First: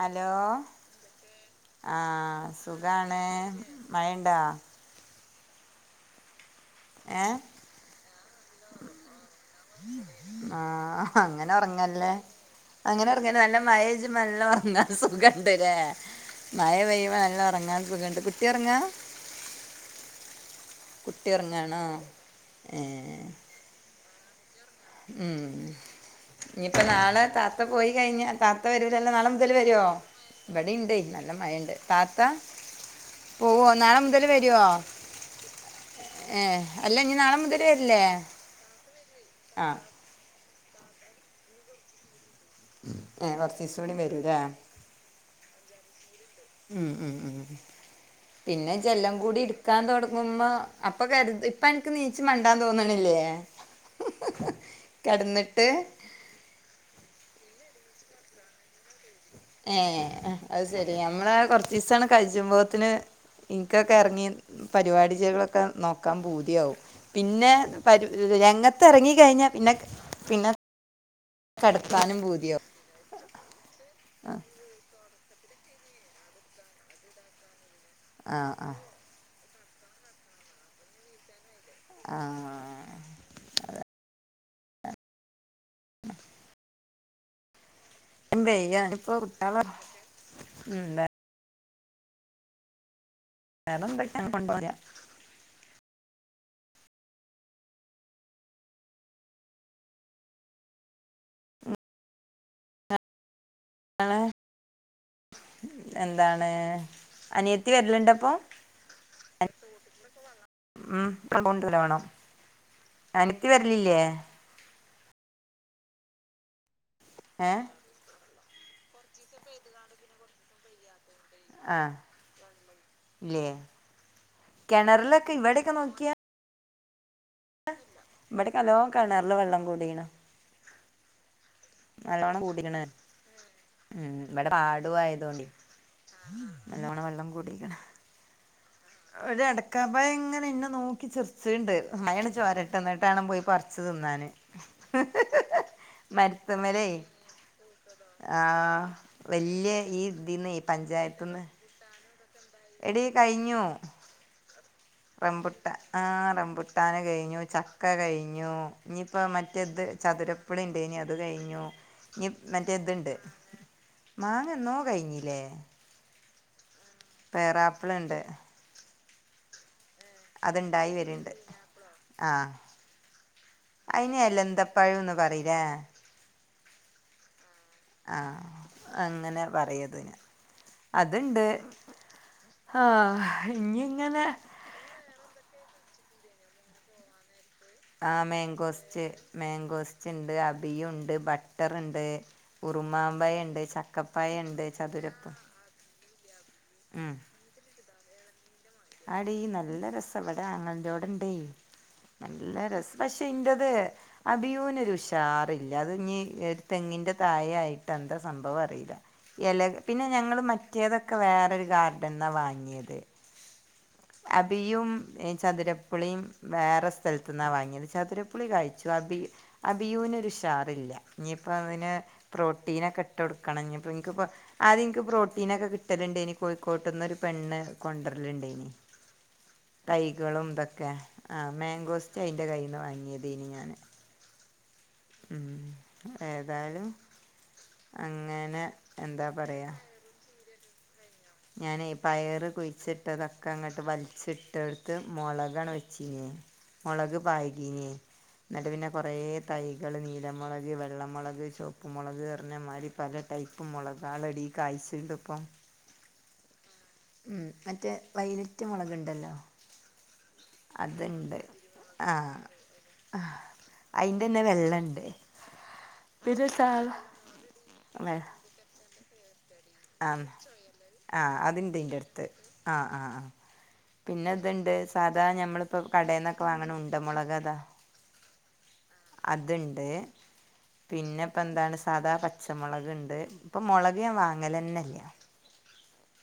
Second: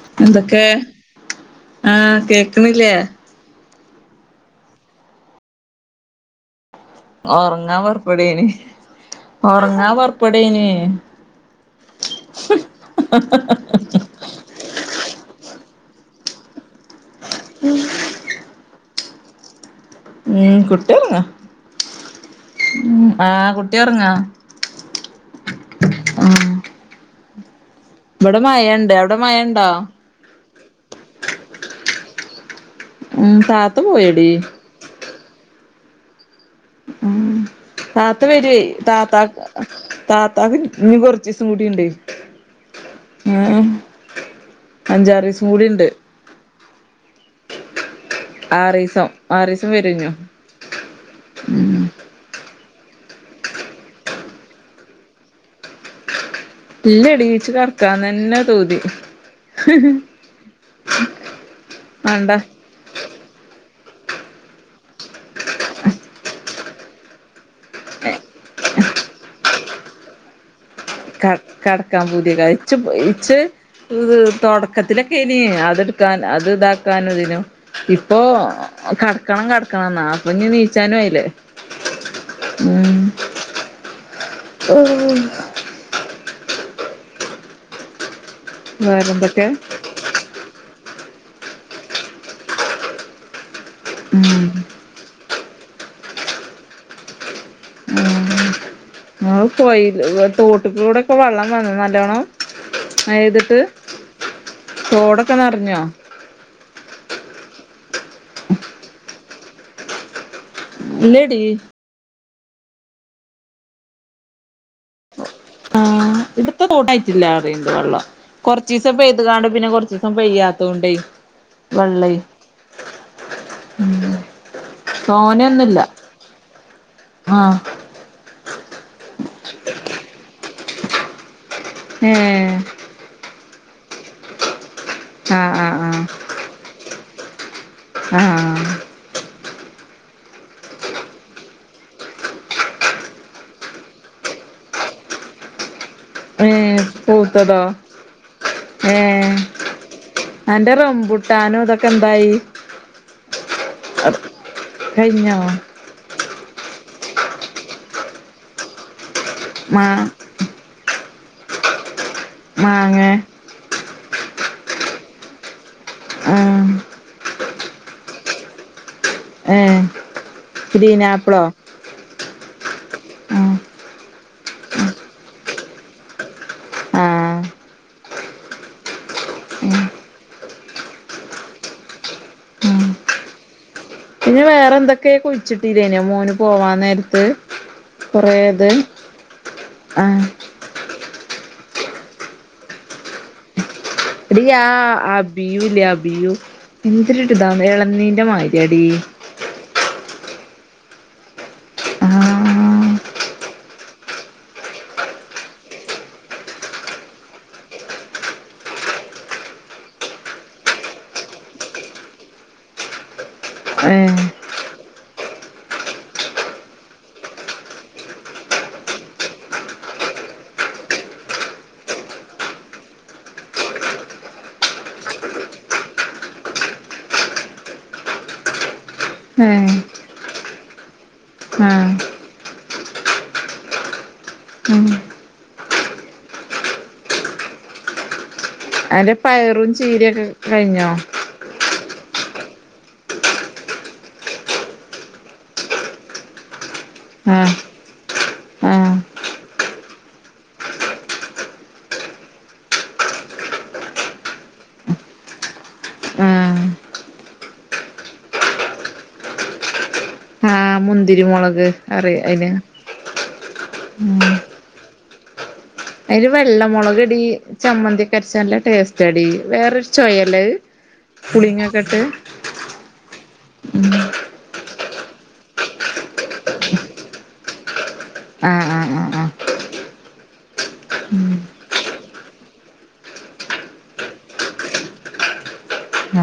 Hello എന്തൊക്കെ ആഹ് സുഖാന്നെ മയണ്ടോ ഏഹ് ഒറങ്ങാ പോറപ്പെടേന് ആഹ് അങ്ങനെ ഒറങ്ങന്നേ അങ്ങനെ ഒറങ്ങന്ന നല്ല മഴ നല്ല ഒറങ്ങാൻ സുഖണ്ടലേ മഴ പെയ്യ ഒറങ്ങാൻ സുഖണ്ടു കുട്ടി ഒറങ്ങാ ഉം ഒറങ്ങാ കുട്ടി ഒറങ്ങാണോ ഉം ഏഹ് ആഹ് കുട്ടി ഉറങ്ങാ ഉം നിപ്പോ നാളെ ത. താത്ത പോയി കഴിഞ്ഞാ ഇവടെ താത്ത മഴണ്ട് വരൂലല്ലോ അവടെ നാളെ മുതൽ മഴണ്ടോ വരോ ഇവിടെ ഉണ്ട് നല്ല മഴണ്ട്. താത്ത ഉം പോവോ താത്ത നാളെ മുതൽ പോയെടി വരോ ഏഹ്. അല്ല ഇനി ഉം നാളെ മുതല് വരില്ലേ താത്ത വരുയ് താത്തക്ക് ആഹ് താത്താക്ക് നികൊറച്ചീസം കൂടിയ്ണ്ട്. ഏ കൊറച്ചിസം കൂടിവരൂലേ. അഞ്ചാറീസം കൂടിണ്ട്. ഉം ഉം ഉം പിന്നെ ആറീസം ജെല്ലാം കൂടി ആറീസം വരും ഇഞ്ഞും ഇടുക്കാതുടങ്ങുമ്പോ. അപ്പൊ കരുതി ഇപ്പ അനക്ക് നീച് മണ്ടാതോന്നണില്ലേ. കെടന്നിട്ട്. ഇല്ലടീ ച്ച് കടക്കാന്നന്നെ പൂതി ഏ അത് സരി നമ്മള കൊറച്ചിസം അങ്ങട്ട് മാണ്ട കജുമ്പോ ത്തിന് ഇനിക്കൊക്കെ എറങ്ങി പരിപാടിജകളൊക്കെ നോക്കാൻ പൂതിയാക്കും. പിന്നെ പ രംഗത്ത് എറങ്ങി കഴിഞ്ഞാ പിന്നെ പിന്നെ. കട കടക്കാം കെടക്കാനും പൂതിയാകാരം പൂതിയാവും ഇച്ച്പ് ഇച്ച് തുടക്കത്തിലൊക്കെ ഏനി അതെടുക്കാൻ അത് ഇതാക്കാനും ഇതിനോ. ഇപ്പൊ ആഹ് ആഹ് കടക്കണം കടക്കണം ന്നാ അപ്പൊ ഞ്ഞി നീച്ചാനും ആയില്ലേ. ആഹ്. ഉം. ഓ. [inaudible] യ് ബയ്യ ഇഞ്ഞിപ്പം വേറെന്തൊക്കെ കുട്ടിയേള ണ്ടേ. ഉം വേറെന്തൊക്കെ ഉം മ്മൾ പൊയില് തോട്ടിക്കൂടെക്കെ വെള്ളം വന്നോ നല്ലോണം മഴ പെയ്തിട്ട്. [unintelligible] ന്താണ് അനിയത്തി വരല്ണ്ടപ്പൊ. ഉം ഇല്ലടി കൊണ്ട് വരണം അനയത്തി വരലില്ലേ. ഇവിടത്തെ തോടായിട്ടില്ല ഏ അറീണ്ട് വെള്ളം. കൊറച്ചിസം പെയ്ത്ങ്ങാണ്ട് പിന്നെ കൊറച്ചിസം പെയ്യാത്തോണ്ടെയ്. ആ വെള്ളയ് ഇല്ലേ കിണറിലൊക്കെ ഇവിടെയൊക്കെ തോനെന്നുല്ല. നോക്കിയാ ആഹ്. ഇബടെക്ക നലോ കണറില് വെള്ളം കൂടീണ. നല്ലോണ്ണം ഏഹ് കൂടിക്കണ ഉ ഇവിടെ പാടായതോണ്ട്. ആഹ് ആഹ് ആഹ് നല്ലോണം വെള്ളം കൂടിക്കണ്. ആഹ്. ഒരു അടക്കാപ്പായം ഇങ്ങനെ എന്നെ നോക്കി ചിറിച്ചണ്ട് മയണ് ചോരട്ട് ന്നിട്ടാണംപോയി പർ. ച്ച് തിന്നാന് ഏഹ് മരത്തുമ്മലേ. പൂത്തതോ ആഹ് ഏഹ് വല്യ ഈ ഇതിനയ് അന്റെ പഞ്ചായത്തിന് റംബുട്ടാനും ഇതൊക്കെ എടി കഴിഞ്ഞു. അത് റംബുട്ടാൻ ആഹ് റമ്പുട്ടാന് കഴിഞ്ഞു ചക്ക കഴിഞ്ഞു. ഇനിയിപ്പോ മറ്റെത് മാ ചതുരപ്പുളി ഇണ്ടേനി അത് കഴിഞ്ഞു. ഞ്ഞി മറ്റേ മാങ്ങേ ഇതുണ്ട് മാങ്ങന്നോ കഴിഞ്ഞില്ലേ. ആഹ്. പേറാപ്പിളണ്ട്. ഏഹ് അതുണ്ടായി വരുണ്ട്. ഗ്രീനാപ്പിളോ ആഹ് ആഹ് അയിനലന്തപ്പഴംന്ന് പറയിലേ. ആഹ് ആഹ് അങ്ങനെ പറയത് അതുണ്ട്. ആഹ് ഞ്ഞിങ്ങനെ. പിന്നെ വേറെ എന്തൊക്കെയോ കുഴിച്ചിട്ടീല്യേനോ മോന് പോവാൻ നേരത്ത്. ആ കൊറേത് മാങ്കോസ്റ്റ് മാങ്കോസ്റ്റ് ആഹ് ണ്ട് അ. പിയുണ്ട് ബട്ടർണ്ട് ഉറുമാമ്പയണ്ട് ച ടി ആ ആ ബിയൂല്ലേ ആ ബിയു ഉം എന്തൊരിത എളനീന്റെ മാരി. എടീ ടീ നല്ല രസ വടെ ആങ്ങളന്റോടെണ്ടെ നല്ല രസ ആഹ് പക്ഷെ ഇന്റത്. അ ബിയൂനൊരു ഉഷാറില്ല അത് ഞ്ഞി ഒരു തെങ്ങിന്റെ തായായിട്ട എന്താ സംഭവം അറീല. എല പിന്നെ ഞങ്ങള് മറ്റേതൊക്കെ വേറൊരു ഗാർഡൻന്നാ വാങ്യേത്. ഏഹ് അബിയും ഏഹ് ചതുരപുളിയും വേറെ സ്ഥലത്‍ന്ന വാങ്ങിയത് ചതുരപുളി കയിച്ചു അബി അഭിയൂന് വിഷാദില്ലാ ഇനി ഇപ്പവന് പ്രോട്ടീനെക്കെ ഇട്ടു കൊടുക്കണം ഇനി [unintelligible] ആദ്യൻക്ക് പ്രോട്ടീനൊക്കെ കിട്ടല്ണ്ടേനി കോഴിക്കോട്ട്ന്നൊരു പെണ്ണ് കൊണ്ടര്ല്ണ്ടേനി. ഏഹ് തൈകളും തൊക്കെ ആ ആഹ് മാങ്കോസ്റ്റ് അയ്ന്റെ കയ്യ്ന്ന് വാങ്യേതേനി ഞാന്. ഉം ഉം ഏതായാലും അങ്ങനെ. അൻ്റെ എന്താ പയറും ചീരിഒക്കെ കഴിഞ്ഞോ? ഞാനേ പയറ് കുയിച്ച്ട്ടതൊക്കെ അങ്ങട്ട് വൽച്ച്ട്ടൊട്ത്ത് മുളകാണ് വെച്ചീന്യേ. മൊളക് ആഹ് പാകിനി ആഹ് കൊറേ തൈകളൊണ്ട് വെള്ള മൊളക് ടൈപ്പ് മുളകാളടി കായ്ച്ച്ണ്ട്പ്പം ആഹ് മം മറ്റേ വൈലറ്റ് മൊളക്ണ്ടല്ലോ? ആഹ് മുന്തിരി അത്ണ്ട് മുളക് അറിയ ആഹ് അയിന് ഹ അയിന്റെന്നെ വെള്ളണ്ട്. അതിന് വെള്ളമുളക് ടീ ചമ്മന്തിക്കര്ച്ച നല്ല ടേസ്റ്റാടി വേറൊര് ആ ആ ഇട്ട് അത്ണ്ട്ന്റട്ത്ത് ആ ആ ആ പിന്നെ. ത്ണ്ട് സാധാ ഞമ്മളിപ്പോ കടേന്നൊക്കെ വാങ്ങണ ഉണ്ടമൊളക് അതാ ആഹ് ആഹ് ആഹ് ആഹ് അത്ണ്ട്. പിന്നെപ്പം എന്താണ് സാധാ പച്ചമൊളക് ണ്ട് ഇപ്പം മൊളക് ഞാൻ വാങ്ങലെന്നെ ല്ല്യ.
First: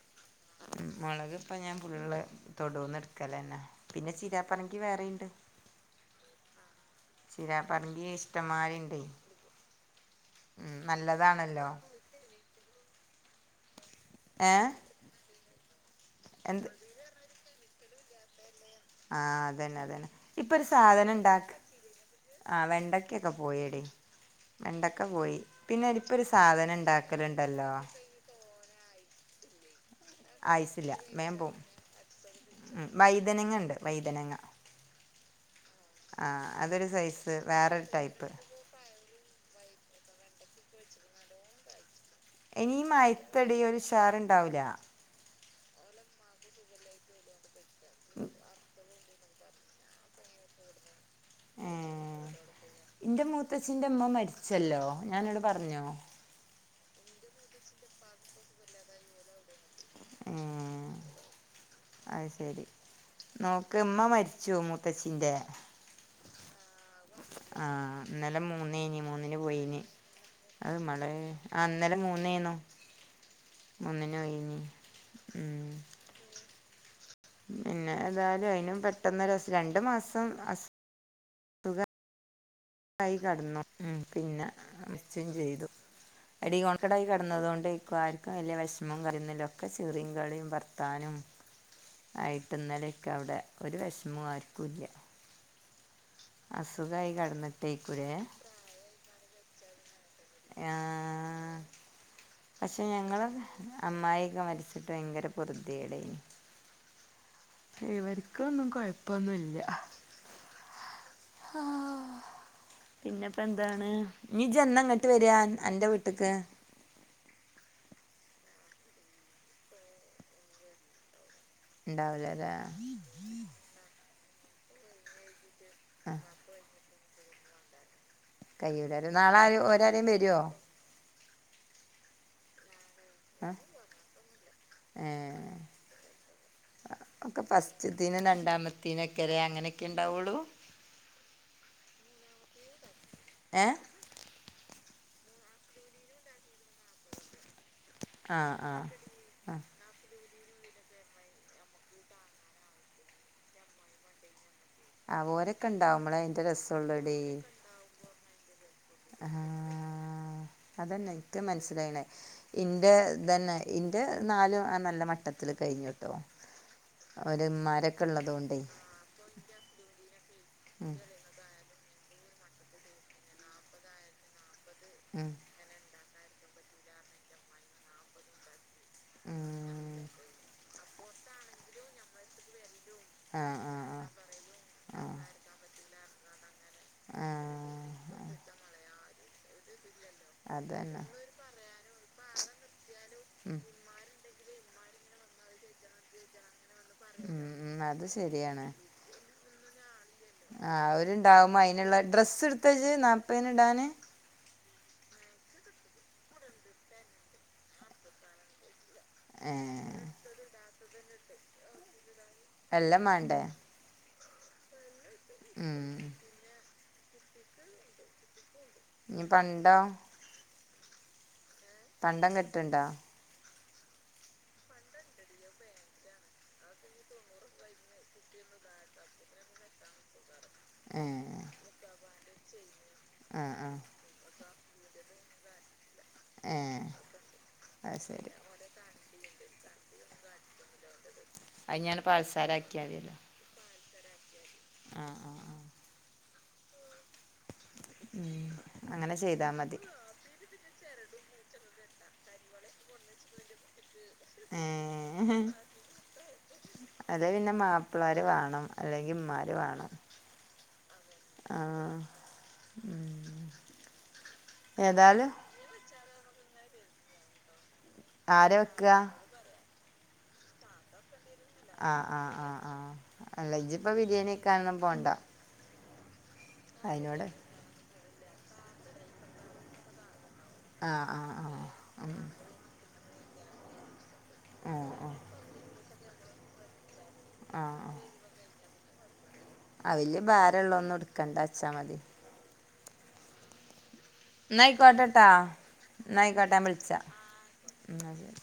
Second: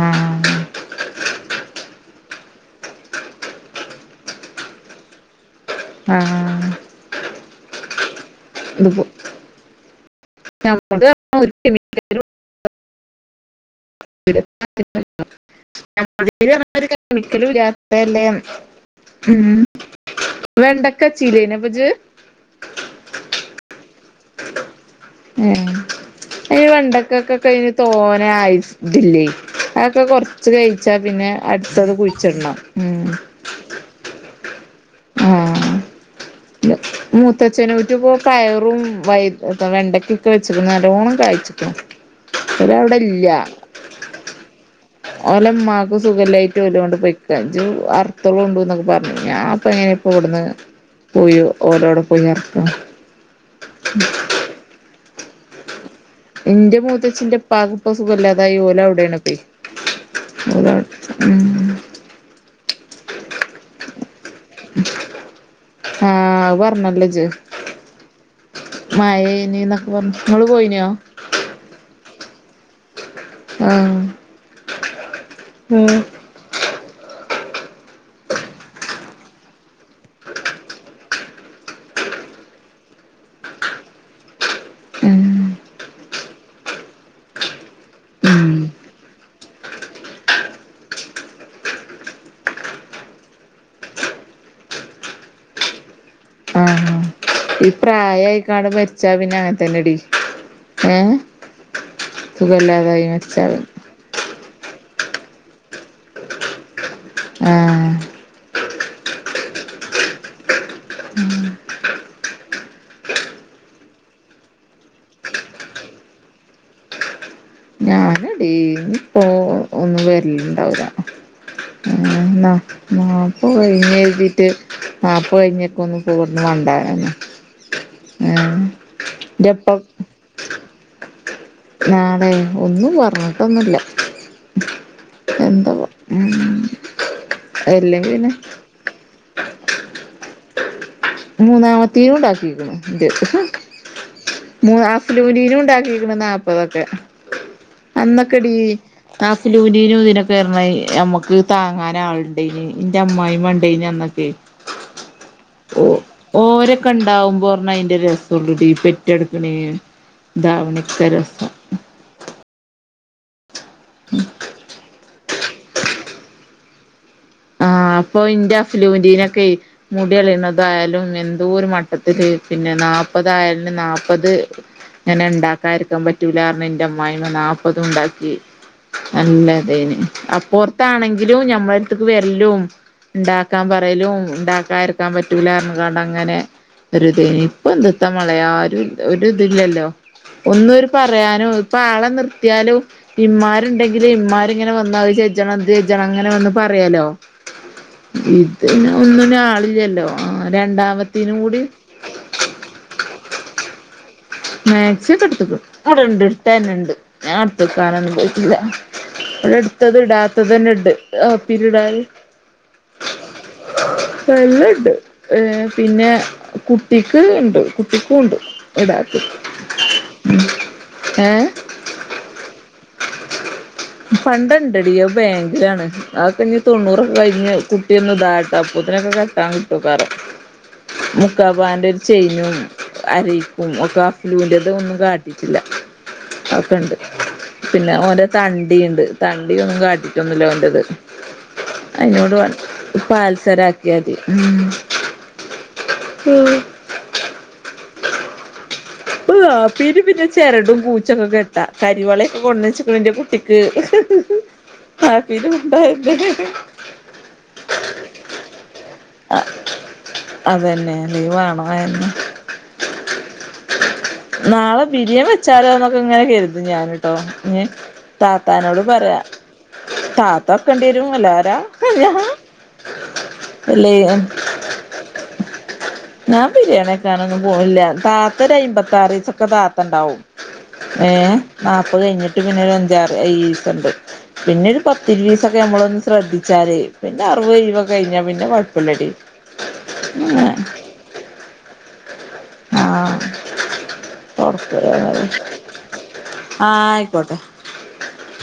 ആഹ് ഉ മൊളക് പ്പം ഞാൻ ഫുള്ള്. തൊടൂന്ന്ട്ക്കലെന്നാ പിന്നെ ചീരാപറങ്കി വേറീണ്ട്. ആഹ് ആഹ് ചീരാ പർങ്കി ഇഷ്ടമ്മാരി ണ്ടേ. ഇതിപ്പോ ഉം ഞമ്മൾത് ഒരു നല്ലതാണല്ലോ കെമിക്കലും ഏഹ്. എന്ത് [unintelligible] ഒരു കെമിക്കലും ഇല്ല്യാത്തല്ലേ ന്ന്. ആഹ്അതന്നെ അതന്നെ ഇപ്പൊ ഒരു സാധനം ഇണ്ടാക്ക്. വെച്ചീല്ലേനോ അപ്പ ഇജ്ജ് ആ വെണ്ടക്കൊക്കെ പോയെടീ. വെണ്ടക്ക പോയി ഏ പിന്നെ ടി ഇപ്പൊ ഒരു സാധനം ഇണ്ടാക്കലുണ്ടല്ലോ? ഓനായിസ്. തില്ലേ അതൊക്കെ കൊർച്ച് ആയിസില്ല കഴിച്ചാ പിന്നെ വേഗം അടുത്തത് കുയിച്ചിടണം ഉം. വൈതനങ്ങ ണ്ട്. വൈദനങ്ങ ആഹ് അതൊരു സൈസ് വേറൊരു മൂത്തച്ഛനോറ്റ് ടൈപ്പ് പോക്കായോ? പ്പും വൈ വെണ്ടക്കൊക്കെ വെച്ച്ക്ക്ണ് നല്ലോണം കായിച്ച്ക്ക്ണ്. ഇനീ മയത്തെടീ ഒരുഷാറ്ണ്ടാവൂല. ഓലമ്മാക്ക് സുഖല്ല്യായിട്ട് ഓലും ആണ്ട് പോയിക്ക ജ്ജ്‌ വർത്തോളൂണ്ടു ന്നൊക്കെ പർ ഞാപ്പങ്ങനെ ഇപ്പോ വിടന്ന് പോയി ഓലോടെ പോയി വർക്ക. ച്ചല്ലോ ഞാനന്നോട് പർഞ്ഞോ? ഇന്റെ മൂത്തച്ചിന്റെ പ്പാക്ക് പ്പം സുഖല്ലാതായി ഓലവ്ടെണ് പ്പെ. ഓരോ ഉം അയിശെരി നോക്ക് ഉമ്മ മരിച്ചു മൂത്തച്ചിന്റെ ആഹ് അത് പറഞ്ഞല്ലേ ഇജ് ആഹ് ഇന്നലെ മൂന്നേന് മൂന്നിന് പോയിന് പറഞ്ഞു ഇങ്ങള് അത് പോയിനോ മളെ ആഹ് ഇന്നലെ മൂന്നേന്നോ ആഹ് മൂന്നിനു പോയിന് ഉം പിന്നെ എതായാലും അതിനും പെട്ടെന്ന് ഒരുസം രണ്ട് മാസം ആ കൈ കടന്നു പിന്നെ ഉം മരിച്ചു ചെയ്തു അടിൺക്കടായി കിടന്നത് കൊണ്ട് ഇരിക്കും ആർക്കും ഉം വല്ല വിഷമം കറുന്നതിലും ഒക്കെ ച്ചിറി കളിയും വർ വത്താനും ആയിട്ട് ഇന്നലൊക്കെ അവിടെ ഒരു വിഷമം ആർക്കുംല്ല്യ ആഹ് അസുഖായി കടന്ന ഈ പ്രായ ആയിക്കാടന്ന് മരിച്ചാ പിന്നെ അങ്ങനെത്തന്നെടി ഏഹ് ആഹ് സുഖല്ലാതായി മരിച്ചാല് അമ്മായി ഒക്കെ മരിച്ചിട്ട് ഭയങ്കര പോര്തെടേന് ആഹ് ഇവർക്ക ഒന്നും കൊഴപ്പൊന്നുല്ല പിന്നെപ്പെന്താണ് നീ ജ് എന്നങ്ങോട്ട് വര അന്റെ വീട്ടക്ക് ഞാനടി പോ വരലിണ്ടാവില്ല എന്നാ ഉണ്ടാവില്ലല്ലേ വാപ്പ പോയീന്ന് കരുതിട്ട് നാല്പ്പ കഴിഞ്ഞക്കെ ഒന്ന് ആ പോകന്ന് വണ്ടന്ന ഏ കയ്യൂലല്ലേ നാളെ ആര് എപ്പം ഒരാരേലും വരുവോ നാളെ ഒന്നും ഇല്ല പറഞ്ഞിട്ടൊന്നുമില്ല ഏഹ് ഉം ഒക്കെ അല്ലെങ്കിൽ പസ്റ്റ്ത്തെന് രണ്ട പിന്നെ രണ്ടാമത്തെനോക്കെലെ അങ്ങനെയൊക്കെ ഉണ്ടാവുള്ളൂ മൂന്നാമത്തേനു ഉണ്ടക്കിക്കുണു ഇൻ്റെ ഏ മൂ ആഫലൂനിനും ഉണ്ടാക്കിക്കണ് നാല്പ്പതൊക്കെ ആ അന്നൊക്കെടി ആ ആ കാസിലൂനിനും ഇതിനൊ റഞ്ഞായി നമ്മക്ക് താങ്ങാൻ ആളുണ്ടേന് ഇൻ്റെ അമ്മായിയമ്മ ഉണ്ടെന് അന്നൊക്കെ ആ ഓരെ ഓരൊക്കെ ഉണ്ടാവുമ്പോ പറഞ്ഞനേ അതിന്റെ രസം ഉള്ളടി പി ആ റ്റെടുക്കണേ ഇദാവണക്ക് രസ താണ് ഇന്റെ തന്നെ ഇന്റെ നാലും എസ് നല്ല മട്ടത്തില് കഴിഞ്ഞുട്ടോ ഒരു ആഹ് ഉമ്മാരൊക്കെ അപ്പൊ ഉള്ളത് ഇന്റെ കൊണ്ടേ അഫ്ലുൻ്റെനൊക്കെയെ ഉം മുടികള്ളയുന്നതായാലും എന്തോ ഒരു മട്ടത്തില്ൽ പിന്നെ നാല്പതായാലും നാല്പ്പത് അങ്ങനെ ഉം ഉണ്ടാക്കാരിക്കാൻ പറ്റൂല എന്റെ അമ്മായി നാപ്പതും ഉണ്ടാക്കി നല്ലതേന് ഉം അപ്പറത്താണെങ്കിലും ഞമ്മ ടുത്ത്ക്ക് വരല്ലും ആ ഉണ്ടാക്കാൻ ആ പറയലും ഉണ്ടാക്കാരിക്കാൻ പറ്റൂലാറഞ്ഞ് കാണ്ട് അങ്ങനെ ആ ഒരുദേ ഇപ്പൊ എന്തത്താ ആ മളയ ആഹ് ഒരു ഇതില്ലല്ലോ ഒന്നര് അതന്നെ പറയാനോ ഇപ്പൊ ആളെ നിർത്തിയാലോ ഇമ്മാരുണ്ടെങ്കി ഇമ്മാ രിങ്ങനെ വന്ന് ഇത് ചെജണ അത് ചെജണ അങ്ങനെ വന്ന് പറയാലോ ഉം ഉം അത് ശരിയാണ് ഇത് ഒന്നിന ആളില്ലല്ലോ ആഹ് രണ്ടാമത്തിനു കൂടി തജ് നാപ്പതിന് ഇടാന് മാക്സിക്കെടുക്കും അവിടെണ്ട് ഇട്ടന്നുണ്ട് ഞാൻ അടുത്തക്കാനൊന്നും പോയിട്ടില്ല ഏ എവിടെ എടുത്തത് ഇടാത്തത് തന്നെ ഇണ്ട് ആപ്പീ ഇടാല് എല്ലാം വേണ്ടേ എല്ലാണ്ട് ഏഹ് ഉം പിന്നെ കുട്ടിക്ക് ഇണ്ട് കുട്ടിക്കും ഉണ്ട് ഉടാക് ഇനി പണ്ടോ ഉം ഏഹ് പണ്ടം കെട്ടണ്ടാ ഫണ്ട് ഉണ്ടടിയോ ബാങ്കിലാണ് അതൊകേ തൊണ്ണൂറൊക്കെ കഴിഞ്ഞ് കുട്ടിയ ഒന്ന് ഇതാട്ട അപ്പത്തിനൊക്കെ ക കിട്ട് ക്കാറോ ഏ മുക്കാപവന്റെ ഒരു ചെയിനും ആ ആ അരിപ്പും ഒക്കെ ലൂന്റെതും ഒന്നും കാട്ടിട്ടില്ല ഏ ഒക്കെണ്ട് പിന്നെ അത് ഓന്റെ ശരി തണ്ട് തണ്ടിണ്ട് തണ്ടിയൊന്നും കാട്ടിട്ടൊന്നുല്ല ഓൻ്റെത് അത് ഞാൻ അയിനോട് പഴസാരാക്കിയാൽ പാ ത്തരാക്കിയാതി ആഹ് ആഹ് ആഹ് ഉം ഉം അങ്ങനെ ചെയ്താ മതി നാപ്പേന് പിന്നെ ചെരടും ക്കൂച്ചൊക്കെ കെട്ടാ കരിവാളയൊക്കെ കൊണ്ടച്ച്ക്ണ് ഇന്റെ കുട്ടിക്ക് ഏ നാപ്പിൻ്റെ മുമ്പ് ആയിക്ക്ണ് അതെ പിന്നെ മാപ്പിളേര് വേണം അല്ലെങ്കി ഉമ്മാര് വേണം അതന്നെ ലീവ് വേണം അതന്നെ ആഹ് നാളെ ബിരിയാ വെച്ചാലോ എന്നൊക്കെങ്ങനെ കെരുതും ഞന്ട്ടോ ഇഞ് ആരാ താത്താനോട് വെക്കുക പറയാ താത്ത എഴുക്കേണ്ടി വരും അല്ലാ ആഹാ ആഹാ ആഹാ ആഹ് അല്ലജ്ജിപ്പൊ അല്ലേ ബിരിയാണി വെക്കാനൊന്നും പോണ്ട ഞാൻ ബിരിയാണി അയിനോട് വെക്കാണൊന്നും പോണില്ല താത്തൊരു അമ്പത്താറീസ ക്കെ താത്ത ഉണ്ടാവും ആഹ് ആഹ് ഏഹ് ആഹ് നാപ്പത് ഉം കഴിഞ്ഞ്ട്ട് പിന്നൊരു അഞ്ചാറ് ഏഴിസണ്ട് പിന്നൊരു ഉം ഉം പത്തിരുവീസൊക്കെ നമ്മളൊന്ന് ശ്രദ്ധിച്ചാല് പിന്നെ അറുപതും ആഹ് എഴുവും കഴിഞ്ഞാ പിന്നെ കൊഴപ്പില്ലടി ആ വല്ല്യ ഭാരള്ളൊന്നും ഇട്ക്കണ്ടച്ചാ മതി ആഹ് ന്നാ ഓക്കെ ആഹ് ആയിക്കോട്ടെട്ടാ ന്നാ ആയിക്കോട്ടെ ഞാൻ വിളിച്ചാ ആയിക്കോട്ടെ ന്നാ ശരി